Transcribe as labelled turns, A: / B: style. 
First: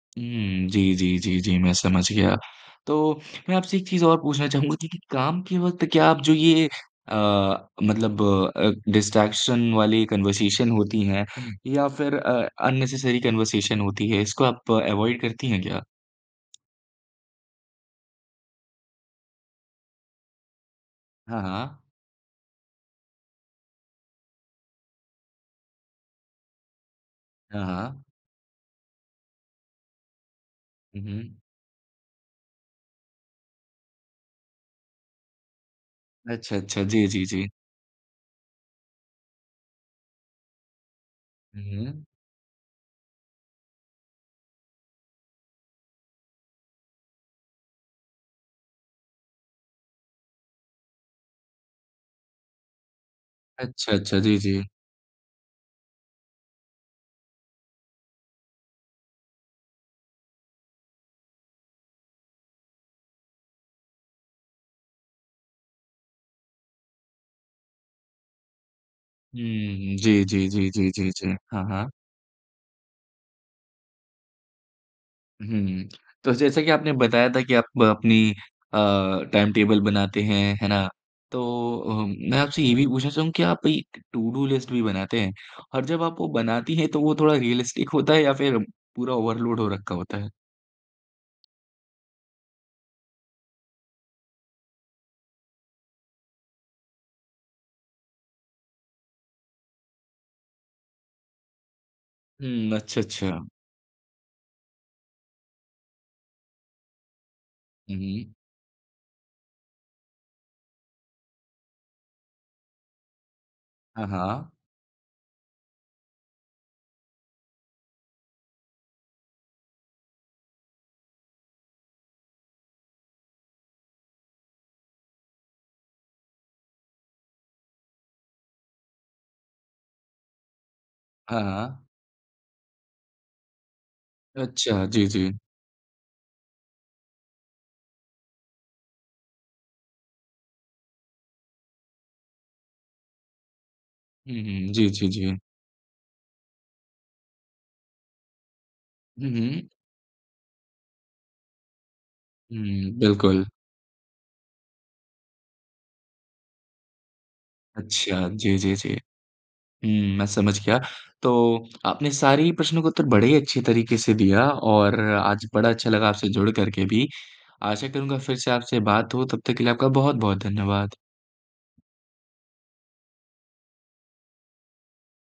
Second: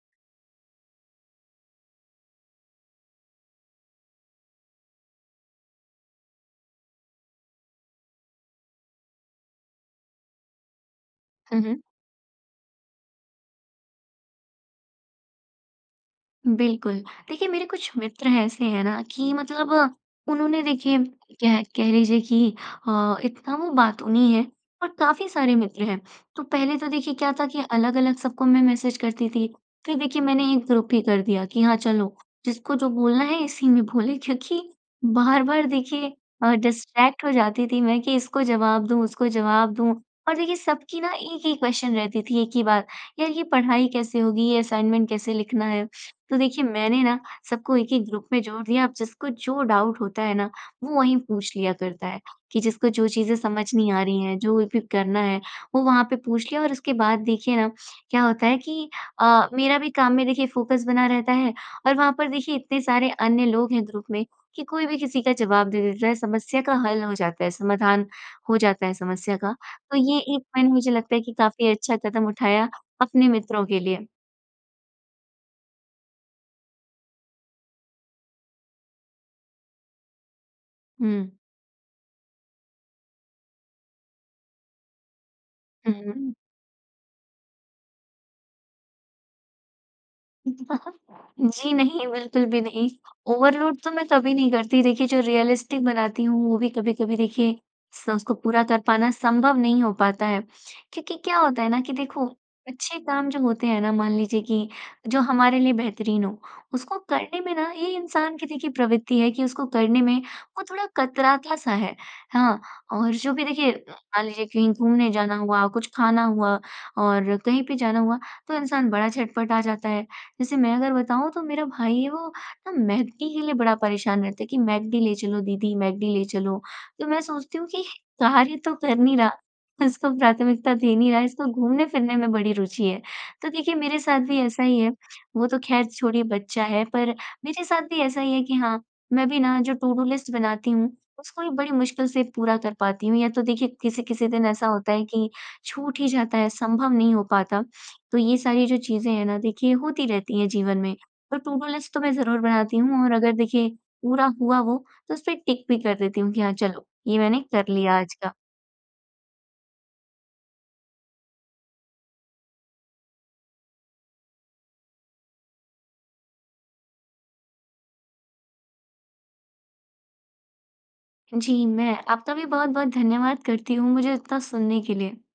A: हुँ, जी, जी, जी, जी मैं समझ गया। तो मैं आपसे एक चीज़ और पूछना चाहूँगा कि कि काम के वक़्त क्या आप जो ये अ, मतलब अ, डिस्ट्रैक्शन वाली कन्वर्सेशन होती है,
B: हुँ, हुँ।
A: या फिर अ, अननेसेसरी कन्वर्सेशन होती है, इसको आप अवॉइड करती हैं क्या?
B: बिल्कुल। देखिए मेरे कुछ मित्र ऐसे हैं ना कि मतलब उन्होंने देखिए
A: हाँ,
B: कह
A: हाँ।
B: कह लीजिए कि अ, इतना वो बातूनी है और काफ़ी सारे मित्र हैं। तो पहले तो देखिए क्या था कि
A: हाँ, हाँ।
B: अलग-अलग सबको मैं मैसेज करती थी। फिर देखिए मैंने एक ग्रुप ही
A: हुँ,
B: कर
A: हुँ।
B: दिया कि हाँ चलो, जिसको जो बोलना है इसी में बोले क्योंकि बार-बार देखिए अ,
A: अच्छा, अच्छा। जी,
B: डिस्ट्रैक्ट
A: जी,
B: हो
A: जी।
B: जाती थी मैं कि इसको जवाब दूँ, उसको जवाब दूँ और देखिए सबकी ना एक ही
A: हुँ,
B: क्वेश्चन
A: हुँ।
B: रहती थी, एक ही बात। यार ये पढ़ाई कैसे होगी? ये असाइनमेंट कैसे लिखना है? तो देखिए मैंने ना सबको एक-एक ग्रुप में जोड़ दिया अब जिसको जो डाउट होता है ना वो वहीं पूछ लिया करता है। कि जिसको जो चीज़ें समझ नहीं
A: अच्छा,
B: आ
A: अच्छा।
B: रही हैं,
A: जी,
B: जो
A: जी।
B: भी करना है, वो वहाँ पे पूछ लिया और उसके बाद देखिए ना क्या होता है कि अ, मेरा भी काम में देखिए फोकस बना रहता है और वहाँ पर देखिए इतने सारे अन्य लोग हैं ग्रुप में कि कोई भी किसी का जवाब दे देता है समस्या का हल हो जाता है, समाधान हो जाता है समस्या
A: हुँ,
B: का।
A: हुँ।
B: तो ये
A: जी,
B: एक
A: जी, जी,
B: पॉइंट
A: जी,
B: मुझे
A: जी,
B: लगता है कि
A: जी। हाँ,
B: काफ़ी
A: हाँ।
B: अच्छा कदम उठाया अपने मित्रों के लिए।
A: हुँ। तो जैसा कि आपने बताया था कि आप अपनी अ, टाइम टेबल बनाते हैं, है ना।
B: हुँ।
A: तो अ, मैं आपसे ये भी पूछना चाहूँगा क्या आप एक टुडू लिस्ट भी बनाते हैं? और
B: हुँ,
A: जब आप वो
B: हुँ।
A: बनाती हैं तो वो थोड़ा रियलिस्टिक होता है या फिर पूरा ओवरलोड हो रखा होता है?
B: जी नहीं, बिल्कुल भी नहीं। ओवरलोड तो मैं कभी नहीं करती। देखिए जो रियलिस्टिक बनाती हूँ वो भी कभी-कभी देखिए स उसको पूरा कर पाना संभव नहीं हो पाता है। क्योंकि क्या होता है ना कि देखो
A: हुँ,
B: अच्छे
A: अच्छा,
B: काम जो
A: अच्छा।
B: होते हैं ना मान लीजिए कि जो हमारे लिए बेहतरीन हो उसको करने में ना ये
A: हुँ, हुँ।
B: इंसान की देखिए प्रवृत्ति है कि उसको करने में वो थोड़ा कतराता-सा है, हाँ। और जो भी देखिए
A: हाँ,
B: मान लीजिए
A: हाँ।
B: कहीं घूमने जाना हुआ, कुछ खाना हुआ और कहीं पे जाना हुआ तो इंसान बड़ा झटपटा जाता है। जैसे मैं अगर बताऊँ तो मेरा भाई है वो ना मैक डी के लिए बड़ा परेशान रहता है, कि, "मैक डी ले चलो दीदी, मैक डी ले चलो।" तो मैं सोचती हूँ कि कार्य तो कर नहीं रहा, इसको प्राथमिकता दे नहीं रहा है,
A: हाँ,
B: इसको
A: हाँ।
B: घूमने फिरने में बड़ी रुचि है। तो देखिए मेरे साथ भी ऐसा ही
A: अच्छा,
B: है।
A: जी, जी।
B: वो तो ख़ैर छोड़िए बच्चा है पर मेरे साथ भी ऐसा ही है कि हाँ, मैं भी ना जो टुडू लिस्ट बनाती हूँ उसको भी बड़ी मुश्किल से पूरा कर पाती हूँ। या तो देखिए किसी-किसी
A: हुँ,
B: दिन ऐसा
A: हुँ। जी,
B: होता है
A: जी,
B: कि
A: जी।
B: छूट ही जाता है संभव नहीं हो पाता। तो ये सारी जो चीज़ें हैं
A: हुँ,
B: ना
A: हुँ।
B: देखिए होती रहती हैं जीवन में। पर टुडू लिस्ट तो मैं ज़रूर बनाती
A: हुँ।
B: हूँ और अगर
A: बिल्कुल।
B: देखिए पूरा हुआ वो तो उसपे टिक भी कर देती हूँ कि हाँ चलो ये मैंने कर लिया आज
A: अच्छा,
B: का।
A: जी, जी, जी। हुँ, मैं समझ गया। तो आपने सारे ही प्रश्नों के उत्तर बड़े ही अच्छे तरीके से दिया और आज बड़ा अच्छा लगा आपसे जुड़ करके भी। आशा करूँगा फिर से आपसे बात हो तब तक के लिए आपका बहुत-बहुत धन्यवाद।
B: जी, मैं आपका भी बहुत-बहुत धन्यवाद करती हूँ मुझे इतना सुनने के लिए।